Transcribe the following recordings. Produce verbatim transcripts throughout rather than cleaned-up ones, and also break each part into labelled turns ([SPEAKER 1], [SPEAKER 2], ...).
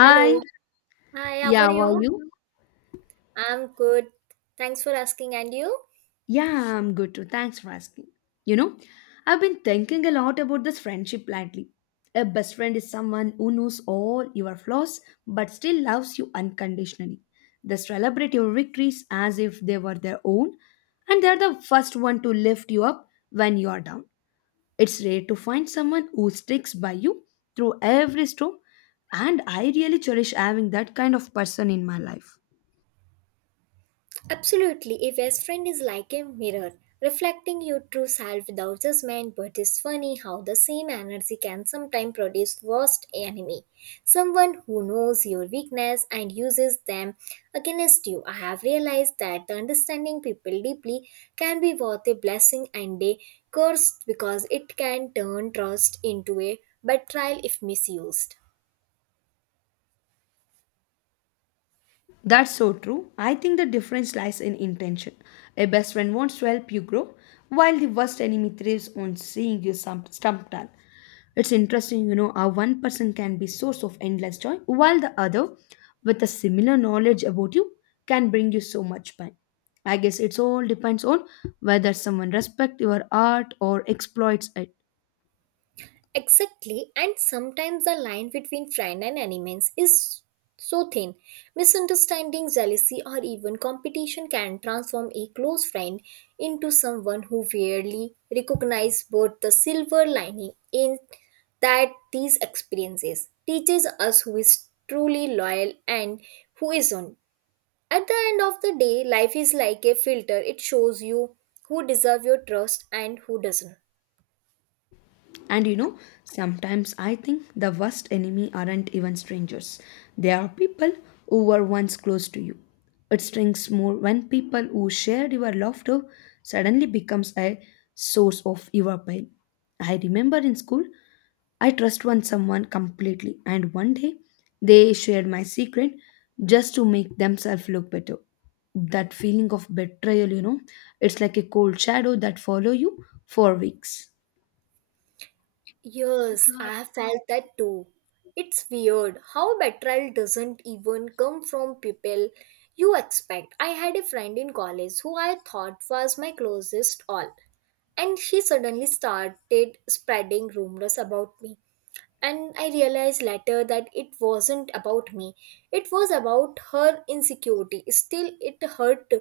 [SPEAKER 1] Hello. Hi, how
[SPEAKER 2] yeah,
[SPEAKER 1] are
[SPEAKER 2] how
[SPEAKER 1] you?
[SPEAKER 2] are you?
[SPEAKER 1] I'm good. Thanks for asking. And you?
[SPEAKER 2] Yeah, I'm good too. Thanks for asking. You know, I've been thinking a lot about this friendship lately. A best friend is someone who knows all your flaws but still loves you unconditionally. They celebrate your victories as if they were their own, and they're the first one to lift you up when you are down. It's rare to find someone who sticks by you through every storm, and I really cherish having that kind of person in my life.
[SPEAKER 1] Absolutely. A best friend is like a mirror, reflecting your true self without judgment. But it's funny how the same energy can sometimes produce worst enemy. Someone who knows your weakness and uses them against you. I have realized that the understanding people deeply can be both a blessing and a curse because it can turn trust into a betrayal if misused.
[SPEAKER 2] That's so true. I think the difference lies in intention. A best friend wants to help you grow, while the worst enemy thrives on seeing you stump- stumped. It's interesting, you know, how one person can be source of endless joy, while the other, with a similar knowledge about you, can bring you so much pain. I guess it's all depends on whether someone respects your art or exploits it.
[SPEAKER 1] Exactly, and sometimes the line between friend and enemies is so thin. Misunderstanding, jealousy, or even competition can transform a close friend into someone who rarely recognizes both the silver lining in that these experiences teaches us who is truly loyal and who isn't. At the end of the day, life is like a filter. It shows you who deserve your trust and who doesn't.
[SPEAKER 2] And you know, sometimes I think the worst enemy aren't even strangers. They are people who were once close to you. It stings more when people who shared your laughter suddenly becomes a source of your pain. I remember in school, I trust one someone completely, and one day they shared my secret just to make themselves look better. That feeling of betrayal, you know, it's like a cold shadow that follow you for weeks.
[SPEAKER 1] Yes, I have felt that too. It's weird how betrayal doesn't even come from people you expect. I had a friend in college who I thought was my closest all, and she suddenly started spreading rumors about me. And I realized later that it wasn't about me, it was about her insecurity. Still, it hurt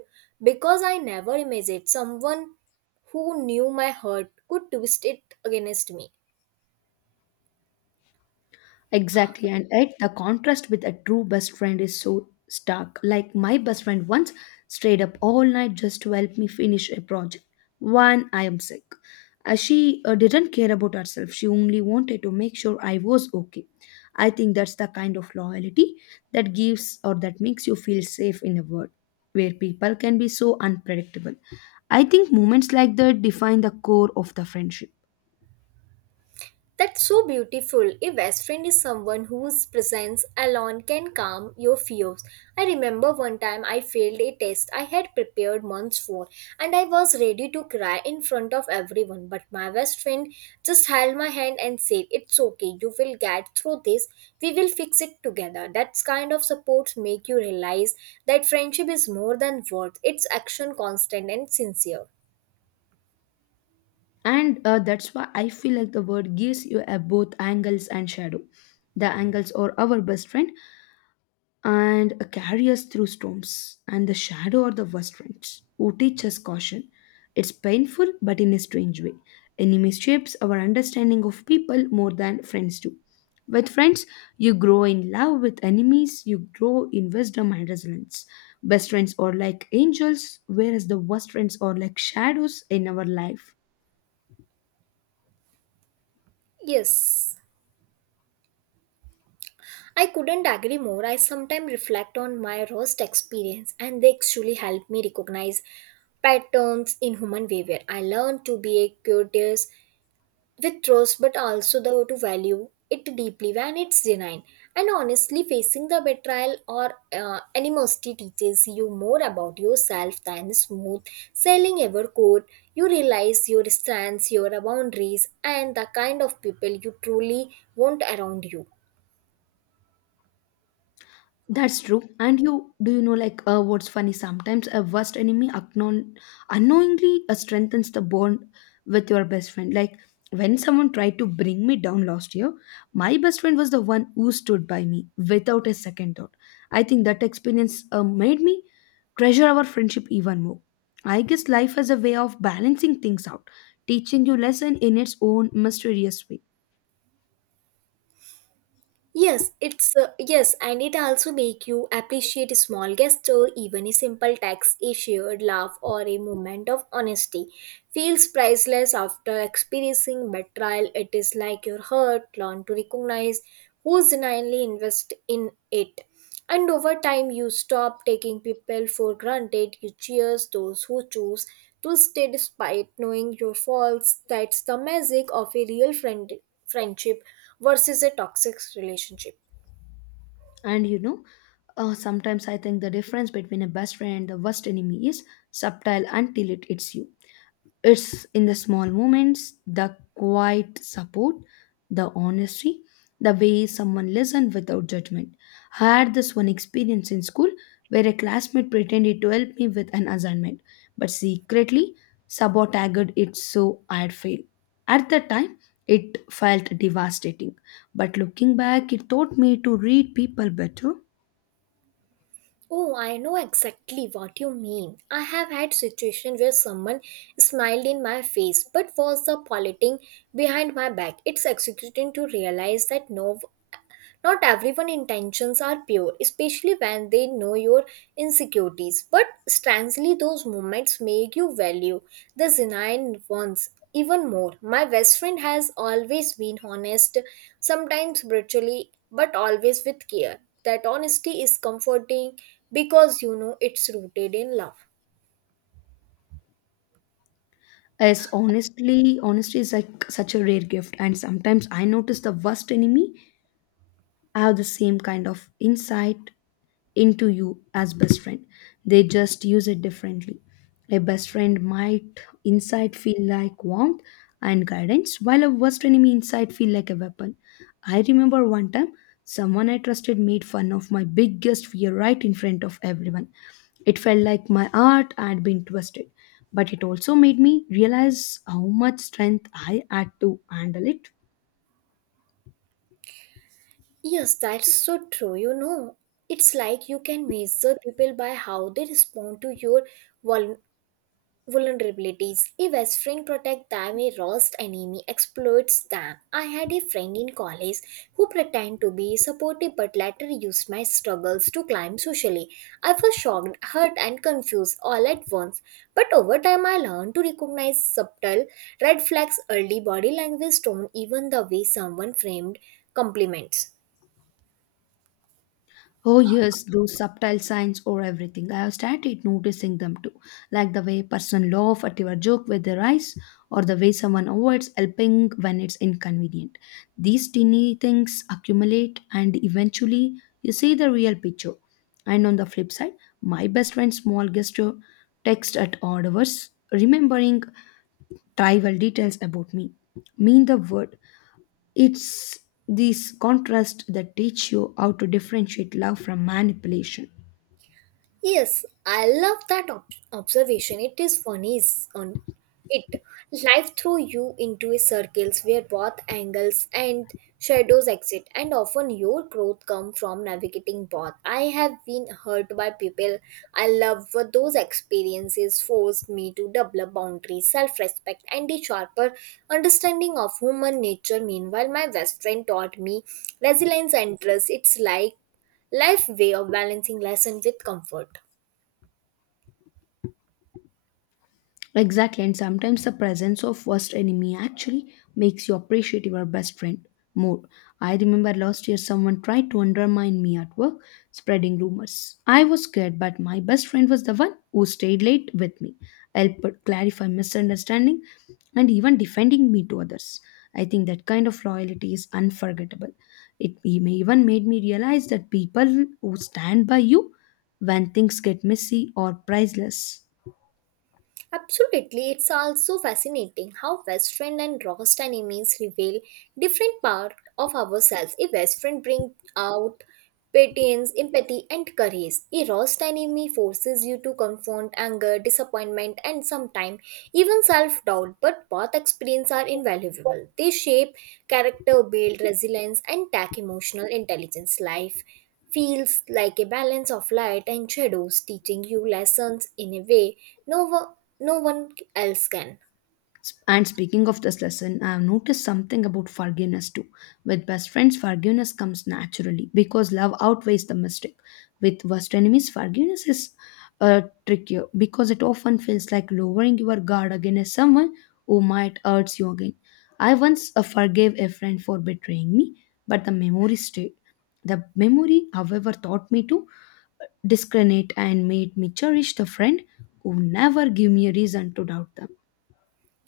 [SPEAKER 1] because I never imagined someone who knew my hurt could twist it against me.
[SPEAKER 2] Exactly, and yet the contrast with a true best friend is so stark. Like my best friend once stayed up all night just to help me finish a project. One, I am sick. Uh, she uh, didn't care about herself. She only wanted to make sure I was okay. I think that's the kind of loyalty that gives or that makes you feel safe in a world where people can be so unpredictable. I think moments like that define the core of the friendship.
[SPEAKER 1] That's so beautiful. A best friend is someone whose presence alone can calm your fears. I remember one time I failed a test I had prepared months for, and I was ready to cry in front of everyone. But my best friend just held my hand and said, It's okay, you will get through this. We will fix it together. That kind of support make you realize that friendship is more than words, it's action constant and sincere.
[SPEAKER 2] and uh, that's why I feel like the word gives you a both angles and shadow. The angles are our best friend and carry us through storms, and the shadow are the worst friends who teach us caution. It's painful, but in a strange way enemies shapes our understanding of people more than friends do. With friends you grow in love; with enemies you grow in wisdom and resilience. Best friends are like angels, whereas the worst friends are like shadows in our life.
[SPEAKER 1] Yes. I couldn't agree more. I sometimes reflect on my roast experience, and they actually help me recognize patterns in human behavior. I learned to be a curious with roast, but also the to value it deeply when it's genuine. And honestly, facing the betrayal or uh, animosity teaches you more about yourself than smooth sailing ever could. You realize your strengths, your boundaries, and the kind of people you truly want around you.
[SPEAKER 2] That's true. And you do you know like uh, what's funny? Sometimes a worst enemy acknowl- unknowingly uh, strengthens the bond with your best friend. Like when someone tried to bring me down last year, my best friend was the one who stood by me without a second thought. I think that experience uh, made me treasure our friendship even more. I guess life has a way of balancing things out, teaching you lesson in its own mysterious way.
[SPEAKER 1] Yes, it's uh, yes, and it also make you appreciate a small gesture, even a simple text, a shared laugh, or a moment of honesty. Feels priceless after experiencing betrayal. It is like your heart learn to recognize who's genuinely invest in it. And over time, you stop taking people for granted. You cheers those who choose to stay despite knowing your faults. That's the magic of a real friend- friendship versus a toxic relationship.
[SPEAKER 2] And you know, uh, sometimes I think the difference between a best friend and the worst enemy is subtle until it hits you. It's in the small moments, the quiet support, the honesty, the way someone listened without judgment. I had this one experience in school where a classmate pretended to help me with an assignment, but secretly sabotaged it so I'd fail. At the time, it felt devastating, but looking back, it taught me to read people better.
[SPEAKER 1] Oh, I know exactly what you mean. I have had situations where someone smiled in my face but was the politing behind my back. It's executing to realize that no Not everyone's intentions are pure, especially when they know your insecurities. But strangely, those moments make you value the genuine ones even more. My best friend has always been honest, sometimes brutally, but always with care. That honesty is comforting because you know it's rooted in love.
[SPEAKER 2] Yes, honestly, honesty is like such a rare gift, and sometimes I notice the worst enemy have the same kind of insight into you as best friend. They just use it differently. A best friend might inside feel like warmth and guidance, while a worst enemy inside feel like a weapon. I remember one time someone I trusted made fun of my biggest fear right in front of everyone. It felt like my heart had been twisted, but it also made me realize how much strength I had to handle it.
[SPEAKER 1] Yes, that's so true. You know, it's like you can measure people by how they respond to your vulner- vulnerabilities. If best friend protect them, a rust enemy exploits them. I had a friend in college who pretended to be supportive but later used my struggles to climb socially. I was shocked, hurt, and confused all at once. But over time, I learned to recognize subtle red flags, early body language tone, even the way someone framed compliments.
[SPEAKER 2] Oh, yes, those subtle signs or everything. I have started noticing them too, like the way person laugh at your joke with their eyes, or the way someone avoids helping when it's inconvenient. These teeny things accumulate, and eventually you see the real picture. And on the flip side, my best friend's small gesture, text at odd hours, remembering trivial details about me, mean the word. It's these contrasts that teach you how to differentiate love from manipulation.
[SPEAKER 1] Yes, I love that ob- observation. It is funny is on it. Life throws you into a circles where both angles and shadows exist, and often your growth comes from navigating both. I have been hurt by people I love, but those experiences forced me to develop boundaries, self-respect, and a sharper understanding of human nature. Meanwhile, my best friend taught me resilience and trust. It's like life way of balancing lesson with comfort.
[SPEAKER 2] Exactly, and sometimes the presence of worst enemy actually makes you appreciate your best friend more. I remember last year someone tried to undermine me at work, spreading rumors. I was scared, but my best friend was the one who stayed late with me, helped clarify misunderstanding, and even defending me to others. I think that kind of loyalty is unforgettable. It even made me realize that people who stand by you when things get messy or priceless.
[SPEAKER 1] Absolutely, it's also fascinating how Western and Rost enemies reveal different parts of ourselves. A Western brings out patience, empathy, and courage. A Rost enemy forces you to confront anger, disappointment, and sometimes even self doubt. But both experiences are invaluable. They shape character, build resilience, and tack emotional intelligence. Life feels like a balance of light and shadows, teaching you lessons in a way no one, no one else can.
[SPEAKER 2] And speaking of this lesson, I have noticed something about forgiveness too. With best friends, forgiveness comes naturally because love outweighs the mistake. With worst enemies, forgiveness is uh, trickier because it often feels like lowering your guard against someone who might hurt you again. I once uh, forgave a friend for betraying me, but the memory stayed. The memory, however, taught me to discriminate and made me cherish the friend who never gave me a reason to doubt them.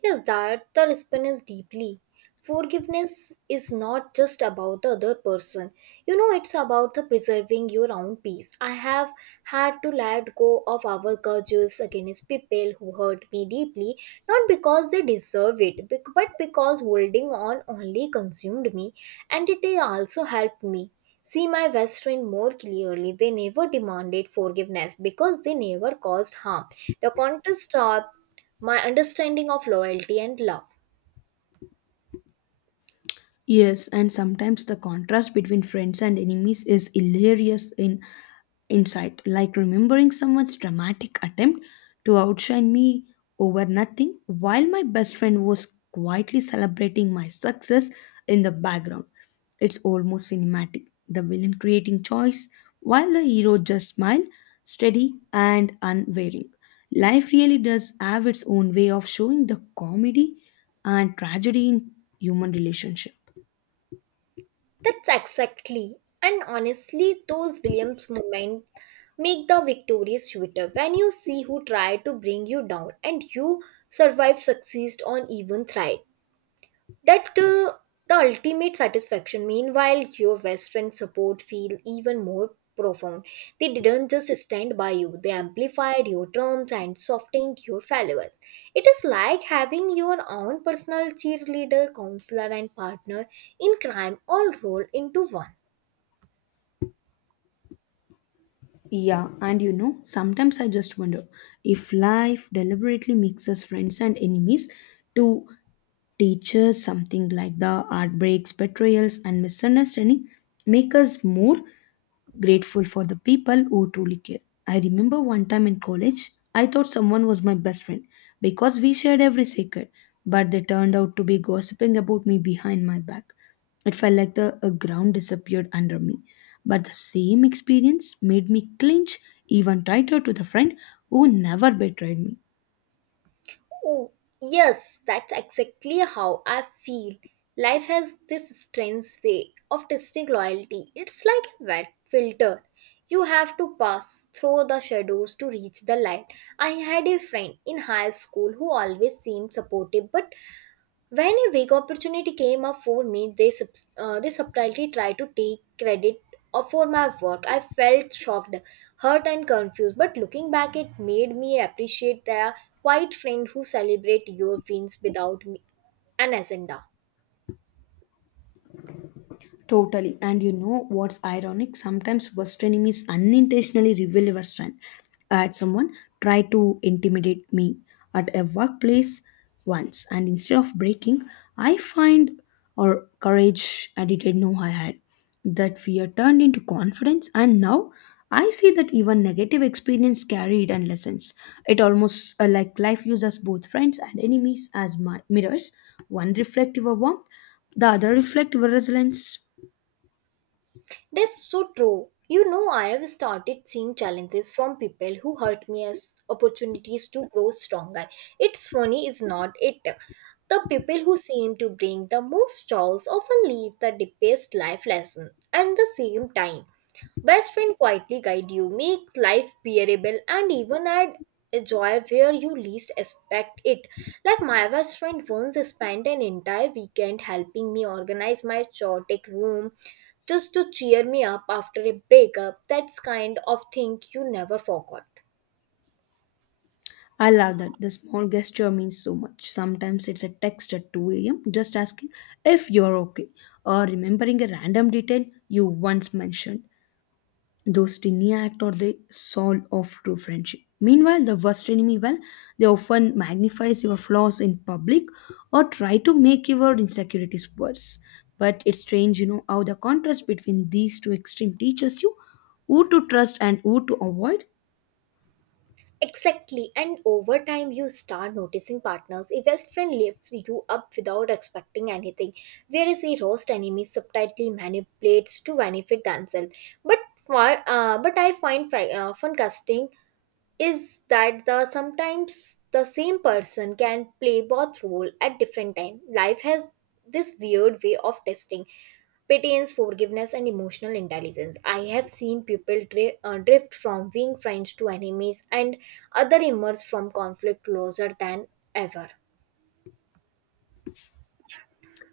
[SPEAKER 1] Yes, that the response deeply. Forgiveness is not just about the other person. You know, it's about the preserving your own peace. I have had to let go of our grudges against people who hurt me deeply, not because they deserve it, bec- but because holding on only consumed me, and it also helped me see my best friend more clearly. They never demanded forgiveness because they never caused harm. The contest stopped my understanding of loyalty and love.
[SPEAKER 2] Yes, and sometimes the contrast between friends and enemies is hilarious in insight, like remembering someone's dramatic attempt to outshine me over nothing while my best friend was quietly celebrating my success in the background. It's almost cinematic. The villain creating choice while the hero just smiled, steady and unwavering. Life really does have its own way of showing the comedy and tragedy in human relationship.
[SPEAKER 1] That's exactly, and honestly, those Williams moments make the victory sweeter when you see who tried to bring you down and you survive, succeed, or even thrive. That uh, the ultimate satisfaction. Meanwhile, your Western support feel even more profound. They didn't just stand by you; they amplified your terms and softened your followers. It is like having your own personal cheerleader, counselor, and partner in crime all rolled into one.
[SPEAKER 2] Yeah, and you know, sometimes I just wonder if life deliberately mixes friends and enemies to teachers, something like the heartbreaks, betrayals, and misunderstanding, make us more grateful for the people who truly care. I remember one time in college, I thought someone was my best friend because we shared every secret, but they turned out to be gossiping about me behind my back. It felt like the a ground disappeared under me. But the same experience made me clinch even tighter to the friend who never betrayed me.
[SPEAKER 1] Oh, yes, that's exactly how I feel. Life has this strange way of testing loyalty. It's like a wet filter. You have to pass through the shadows to reach the light. I had a friend in high school who always seemed supportive but when a big opportunity came up for me, they, sub- uh, they subtly tried to take credit uh, for my work. I felt shocked, hurt, and confused. But looking back, it made me appreciate the quiet friend who celebrate your wins without me- an agenda.
[SPEAKER 2] Totally. And you know what's ironic? Sometimes worst enemies unintentionally reveal our strength. I had someone try to intimidate me at a workplace once, and instead of breaking, I find or courage I didn't know I had. That fear turned into confidence, and now I see that even negative experience carried and lessons. It almost uh, like life uses both friends and enemies as my mirrors, one reflective of warmth, the other reflective of resilience.
[SPEAKER 1] That's so true. You know, I have started seeing challenges from people who hurt me as opportunities to grow stronger. It's funny, is not it? The people who seem to bring the most chaos often leave the deepest life lesson and the same time. Best friend quietly guide you, make life bearable, and even add a joy where you least expect it. Like my best friend once spent an entire weekend helping me organize my chaotic room just to cheer me up after a breakup. That's kind of thing you never forgot.
[SPEAKER 2] I love that. The small gesture means so much. Sometimes it's a text at two a m just asking if you're okay or remembering a random detail you once mentioned. Those tiny acts are the soul of true friendship. Meanwhile, the worst enemy, well, they often magnifies your flaws in public or try to make your insecurities worse. But it's strange, you know, how the contrast between these two extreme teaches you who to trust and who to avoid.
[SPEAKER 1] Exactly, and over time you start noticing partners A best friend lifts you up without expecting anything, whereas a roast enemy subtly manipulates to benefit themselves. But fi- uh, but I find fi- uh, fun casting is that the sometimes the same person can play both role at different time life has this weird way of testing patience forgiveness and emotional intelligence I have seen people dri- uh, drift from being friends to enemies and other emerge from conflict closer than ever.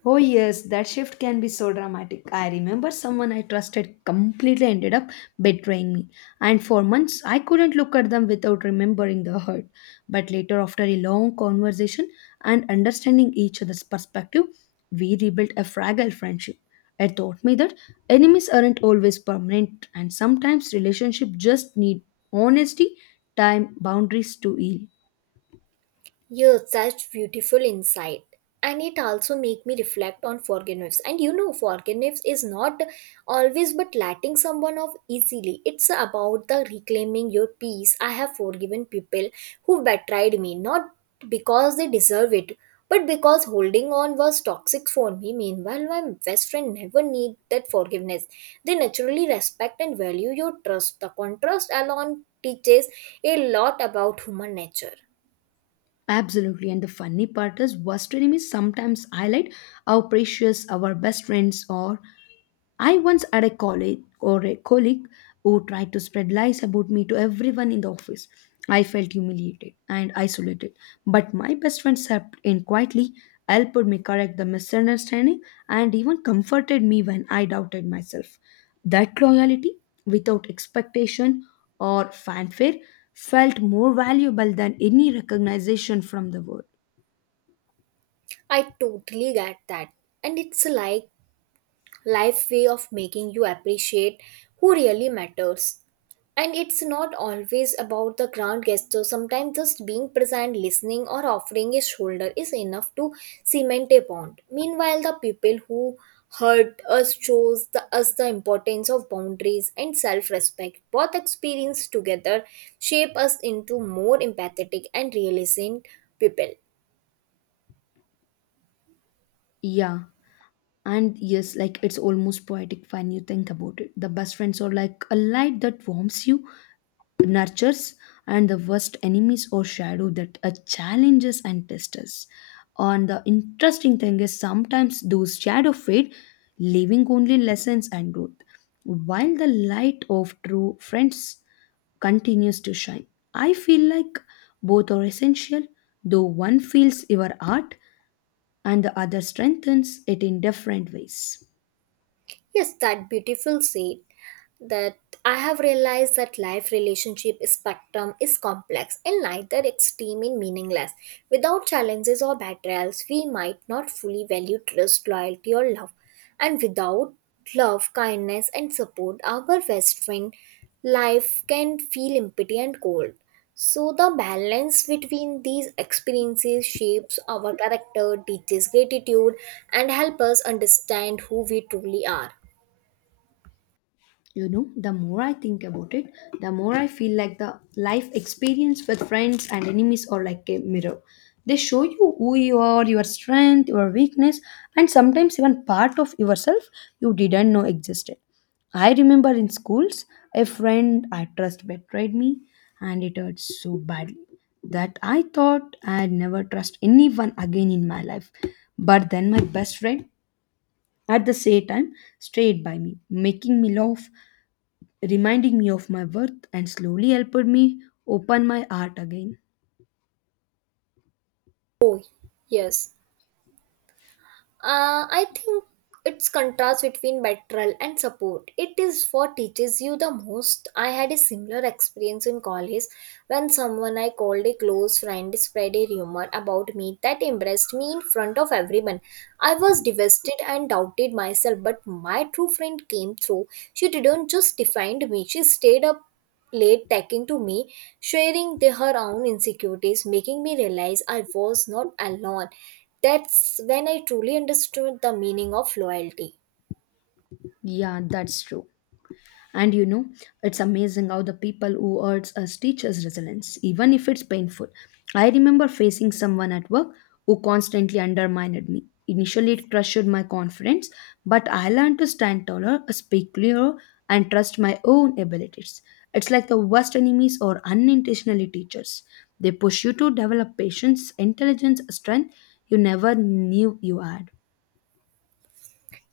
[SPEAKER 2] Oh, yes, that shift can be so dramatic. I remember someone I trusted completely ended up betraying me, and for months I couldn't look at them without remembering the hurt. But later, after a long conversation and understanding each other's perspective, we rebuilt a fragile friendship. It taught me that enemies aren't always permanent, and sometimes relationships just need honesty, time, boundaries to heal.
[SPEAKER 1] You're such beautiful insight. And it also make me reflect on forgiveness. And you know, forgiveness is not always but letting someone off easily. It's about the reclaiming your peace. I have forgiven people who betrayed me, not because they deserve it, but because holding on was toxic for me. Meanwhile, my best friend never need that forgiveness. They naturally respect and value your trust. The contrast alone teaches a lot about human nature.
[SPEAKER 2] Absolutely. And the funny part is, worst enemies sometimes highlight how precious our best friends are. I once had a colleague or a colleague who tried to spread lies about me to everyone in the office. I felt humiliated and isolated, but my best friend stepped in quietly, helped me correct the misunderstanding, and even comforted me when I doubted myself. That loyalty, without expectation or fanfare, felt more valuable than any recognition from the world.
[SPEAKER 1] I totally get that. And it's like life way of making you appreciate who really matters. And it's not always about the grand gesture. Sometimes just being present, listening, or offering a shoulder is enough to cement a bond. Meanwhile, the people who hurt us shows the, us the importance of boundaries and self-respect. Both experience together shape us into more empathetic and realizing people.
[SPEAKER 2] Yeah, and yes, like it's almost poetic when you think about it. The best friends are like a light that warms you nurtures, and the worst enemies or shadow that uh, challenges and tests us. And the interesting thing is sometimes those shadow fade, leaving only lessons and growth, while the light of true friends continues to shine. I feel like both are essential, though one feels your art and the other strengthens it in different ways.
[SPEAKER 1] Yes, that beautiful said. That I have realized that life relationship spectrum is complex and neither extreme is meaningless. Without challenges or betrayals, we might not fully value trust, loyalty, or love. And without love, kindness, and support, our best friend life can feel empty and cold. So the balance between these experiences shapes our character, teaches gratitude, and help us understand who we truly are.
[SPEAKER 2] You know, the more I think about it, the more I feel like the life experience with friends and enemies are like a mirror. They show you who you are, your strength, your weakness, and sometimes even part of yourself you didn't know existed. I remember in schools, a friend I trust betrayed me, and it hurt so badly that I thought I'd never trust anyone again in my life. But then my best friend, at the same time, stayed by me, making me laugh, reminding me of my worth and slowly helped me open my heart again.
[SPEAKER 1] Oh, yes. Uh, I think it's contrast between betrayal and support. It is what teaches you the most. I had a similar experience in college when someone I called a close friend spread a rumor about me that embarrassed me in front of everyone. I was devastated and doubted myself, but my true friend came through. She didn't just defend me, she stayed up late talking to me, sharing the, her own insecurities, making me realize I was not alone. That's when I truly understood the meaning of loyalty.
[SPEAKER 2] Yeah, that's true. And you know, it's amazing how the people who hurts us teach us resilience, even if it's painful. I remember facing someone at work who constantly undermined me. Initially, it crushed my confidence, but I learned to stand taller, speak clearer, and trust my own abilities. It's like the worst enemies or unintentionally teachers. They push you to develop patience, intelligence, strength you never knew you had.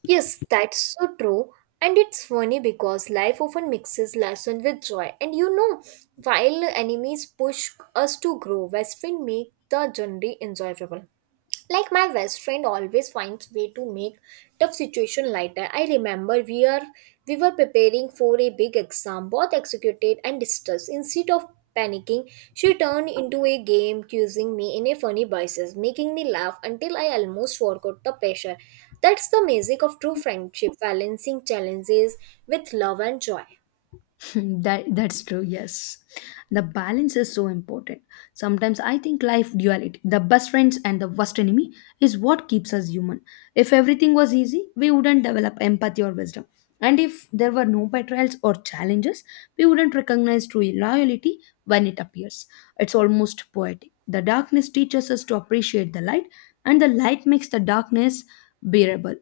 [SPEAKER 1] Yes, that's so true. And it's funny because life often mixes lesson with joy. And you know, while enemies push us to grow, best friends make the journey enjoyable. Like my best friend always finds way to make tough situation lighter. I remember we are we were preparing for a big exam, both executed and distressed. Instead of panicking, she turned into a game, quizzing me in a funny voices, making me laugh until I almost forgot the pressure. That's the magic of true friendship, balancing challenges with love and joy.
[SPEAKER 2] that that's true, yes, the balance is so important. Sometimes I think life duality, the best friends and the worst enemy, is what keeps us human. If everything was easy, we wouldn't develop empathy or wisdom, and if there were no betrayals or challenges, we wouldn't recognize true loyalty when it appears. It's almost poetic, the darkness teaches us to appreciate the light, and the light makes the darkness bearable.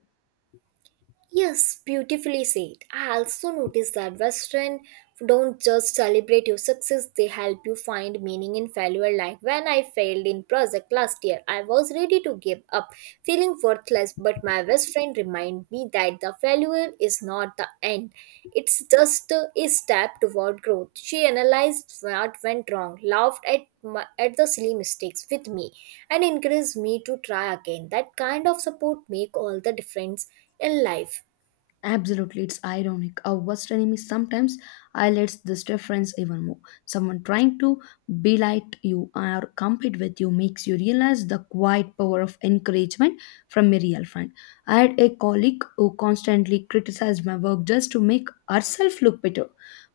[SPEAKER 1] Yes, beautifully said. I also noticed that Western don't just celebrate your success, they help you find meaning in failure. Like when I failed in project last year, I was ready to give up, feeling worthless, but my best friend reminded me that the failure is not the end. It's just a step toward growth. She analyzed what went wrong, laughed at my, at the silly mistakes with me, and encouraged me to try again. That kind of support make all the difference in life.
[SPEAKER 2] Absolutely, it's ironic. Our worst enemy sometimes highlights this difference even more. Someone trying to belittle you or compete with you makes you realize the quiet power of encouragement from a real friend. I had a colleague who constantly criticized my work just to make herself look better,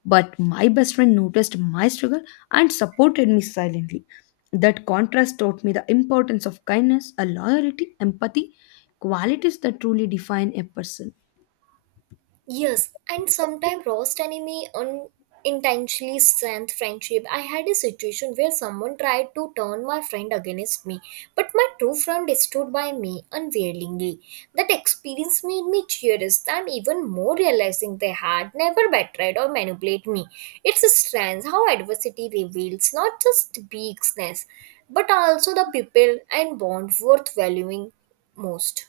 [SPEAKER 2] but my best friend noticed my struggle and supported me silently. That contrast taught me the importance of kindness, a loyalty, empathy, qualities that truly define a person.
[SPEAKER 1] Yes, and sometimes roast enemy unintentionally strength friendship. I had a situation where someone tried to turn my friend against me, but my true friend stood by me unwaveringly. That experience made me curious and even more realizing they had never betrayed or manipulated me. It's a strange how adversity reveals not just weakness, but also the people and bond worth valuing most.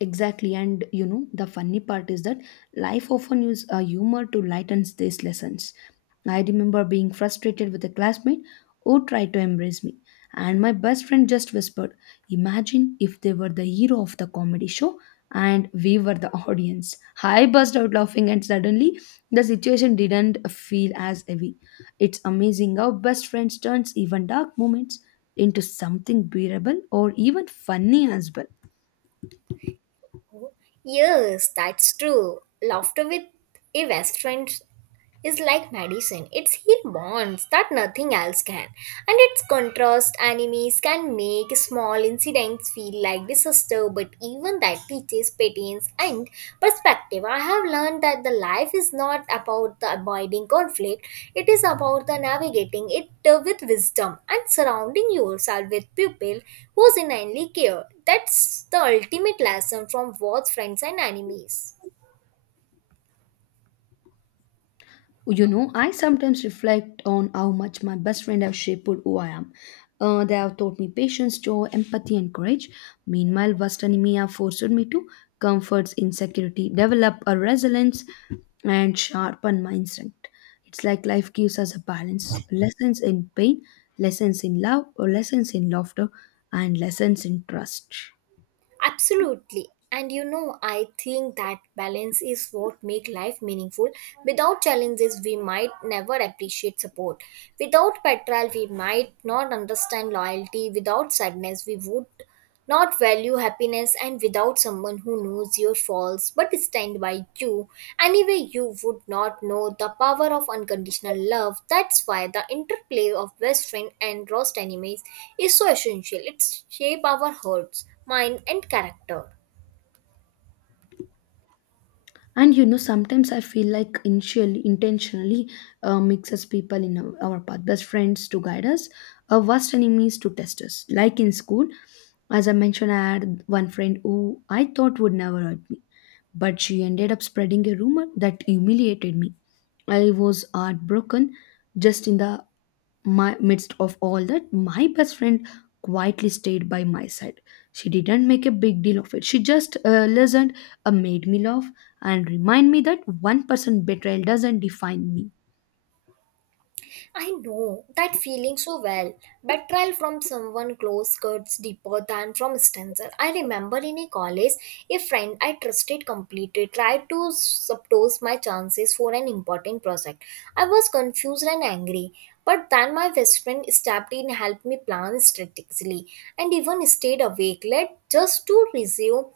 [SPEAKER 2] Exactly, and you know, the funny part is that life often uses uh, humor to lighten these lessons. I remember being frustrated with a classmate who tried to embrace me, and my best friend just whispered, "Imagine if they were the hero of the comedy show and we were the audience." I burst out laughing, and suddenly the situation didn't feel as heavy. It's amazing how best friends turns even dark moments into something bearable or even funny as well.
[SPEAKER 1] Yes, that's true. Laughter with a best friend is like medicine. It's heal bonds that nothing else can. And its contrast animes can make small incidents feel like disaster, but even that teaches patience and perspective. I have learned that the life is not about the avoiding conflict, it is about the navigating it uh, with wisdom and surrounding yourself with people who genuinely care. That's the ultimate lesson from both friends and enemies.
[SPEAKER 2] You know, I sometimes reflect on how much my best friend have shaped who I am. Uh, they have taught me patience, joy, empathy, and courage. Meanwhile, worst enemy have forced me to comfort insecurity, develop a resilience, and sharpen my instinct. It's like life gives us a balance: lessons in pain, lessons in love, or lessons in laughter, and lessons in trust.
[SPEAKER 1] Absolutely. And you know, I think that balance is what make life meaningful. Without challenges, we might never appreciate support. Without betrayal, we might not understand loyalty. Without sadness, we would not value happiness. And without someone who knows your faults but stand by you, anyway, you would not know the power of unconditional love. That's why the interplay of best friend and worst enemies is so essential. It shape our hearts mind, and character.
[SPEAKER 2] And you know, sometimes I feel like initially intentionally uh, mixes people in our, our path, best friends to guide us, our worst enemies to test us. Like in school, as I mentioned, I had one friend who I thought would never hurt me, but she ended up spreading a rumor that humiliated me. I was heartbroken. Just in the my midst of all that, my best friend quietly stayed by my side. She didn't make a big deal of it, she just uh, listened, uh, made me laugh, and remind me that one person betrayal doesn't define me.
[SPEAKER 1] I know that feeling so well. Betrayal from someone close cuts deeper than from stranger. I remember in a college, a friend I trusted completely tried to subtose my chances for an important project. I was confused and angry, but then my best friend stepped in, helped me plan strategically, and even stayed awake late just to resume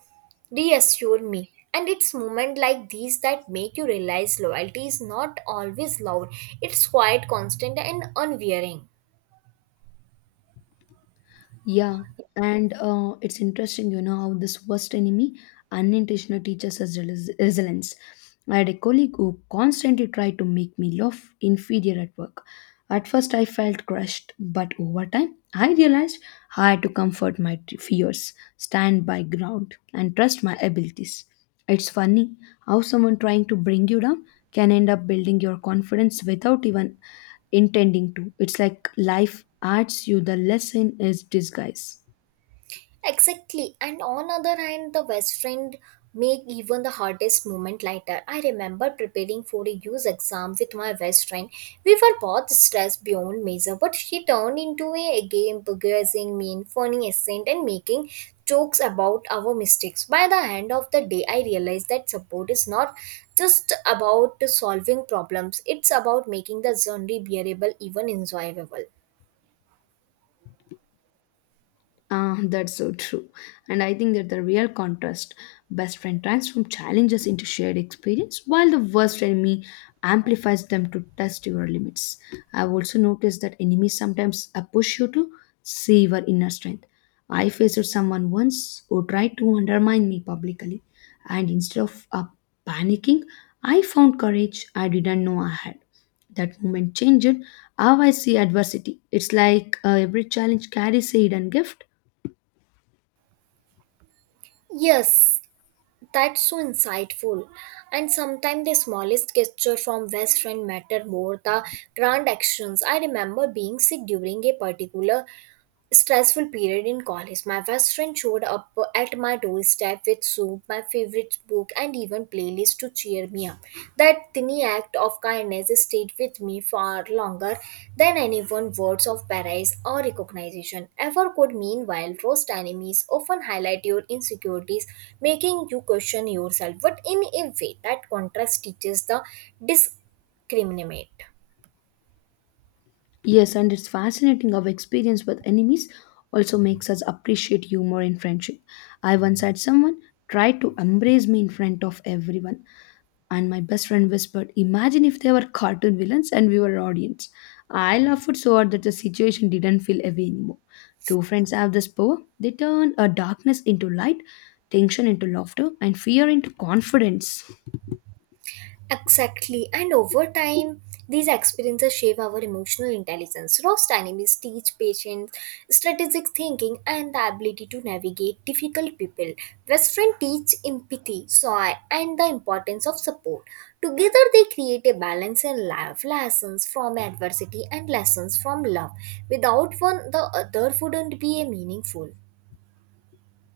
[SPEAKER 1] reassure me. And it's moments like these that make you realize loyalty is not always loud, it's quiet, constant, and unwearing.
[SPEAKER 2] Yeah, and uh, it's interesting, you know, how this worst enemy unintentional teaches us resi- resilience. I had a colleague who constantly tried to make me laugh inferior at work. At first, I felt crushed, but over time, I realized I had to comfort my t- fears, stand by ground, and trust my abilities. It's funny how someone trying to bring you down can end up building your confidence without even intending to. It's like life adds you the lesson is disguise.
[SPEAKER 1] Exactly. And on other hand, the best friend make even the hardest moment lighter. I remember preparing for a use exam with my best friend. We were both stressed beyond measure, but she turned into a game begrudging mean, funny accent and making jokes about our mistakes. By the end of the day, I realized that support is not just about solving problems. It's about making the journey bearable, even enjoyable.
[SPEAKER 2] Ah, that's so true. And I think that the real contrast, best friend transforms challenges into shared experience, while the worst enemy amplifies them to test your limits. I've also noticed that enemies sometimes uh, push you to see your inner strength. I faced someone once who tried to undermine me publicly, and instead of uh, panicking, I found courage I didn't know I had. That moment changed how I see adversity. It's like uh, every challenge carries a hidden gift.
[SPEAKER 1] Yes, that's so insightful. And sometimes the smallest gesture from best friend matter more the grand actions. I remember being sick during a particular stressful period in college, my best friend showed up at my doorstep with soup, my favorite book, and even playlist to cheer me up. That tiny act of kindness stayed with me far longer than anyone's words of praise or recognition ever could. Meanwhile, roast enemies often highlight your insecurities, making you question yourself, but in a way that contrast teaches the discriminate.
[SPEAKER 2] Yes, and it's fascinating how experience with enemies also makes us appreciate humor in friendship. I once had someone try to embrace me in front of everyone, and my best friend whispered, "Imagine if they were cartoon villains and we were audience." I laughed so hard that the situation didn't feel heavy anymore. True friends have this power. They turn a darkness into light, tension into laughter, and fear into confidence.
[SPEAKER 1] Exactly. And over time, these experiences shape our emotional intelligence. Roast enemies teach patience, strategic thinking, and the ability to navigate difficult people. Best friend teach empathy, joy, and the importance of support. Together, they create a balance in life, lessons from adversity and lessons from love. Without one, the other wouldn't be a meaningful.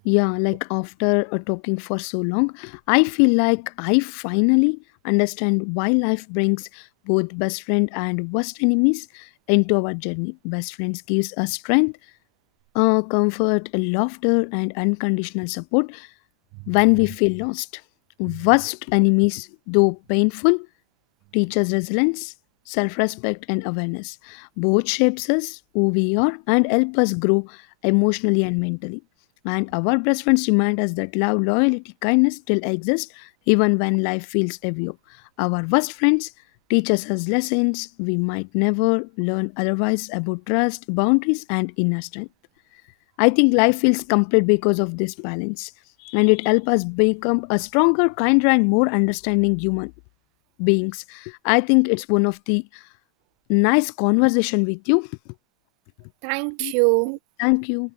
[SPEAKER 2] Yeah, like after uh, talking for so long, I feel like I finally understand why life brings both best friend and worst enemies into our journey. Best friends gives us strength, uh, comfort, laughter, and unconditional support when we feel lost. Worst enemies, though painful, teaches resilience, self respect, and awareness. Both shapes us who we are and help us grow emotionally and mentally. And our best friends remind us that love, loyalty, kindness still exist even when life feels heavier. Our worst friends teaches us lessons we might never learn otherwise about trust, boundaries, and inner strength. I think life feels complete because of this balance, and it helps us become a stronger, kinder, and more understanding human beings. I think it's one of the nice conversation with you.
[SPEAKER 1] Thank you.
[SPEAKER 2] Thank you.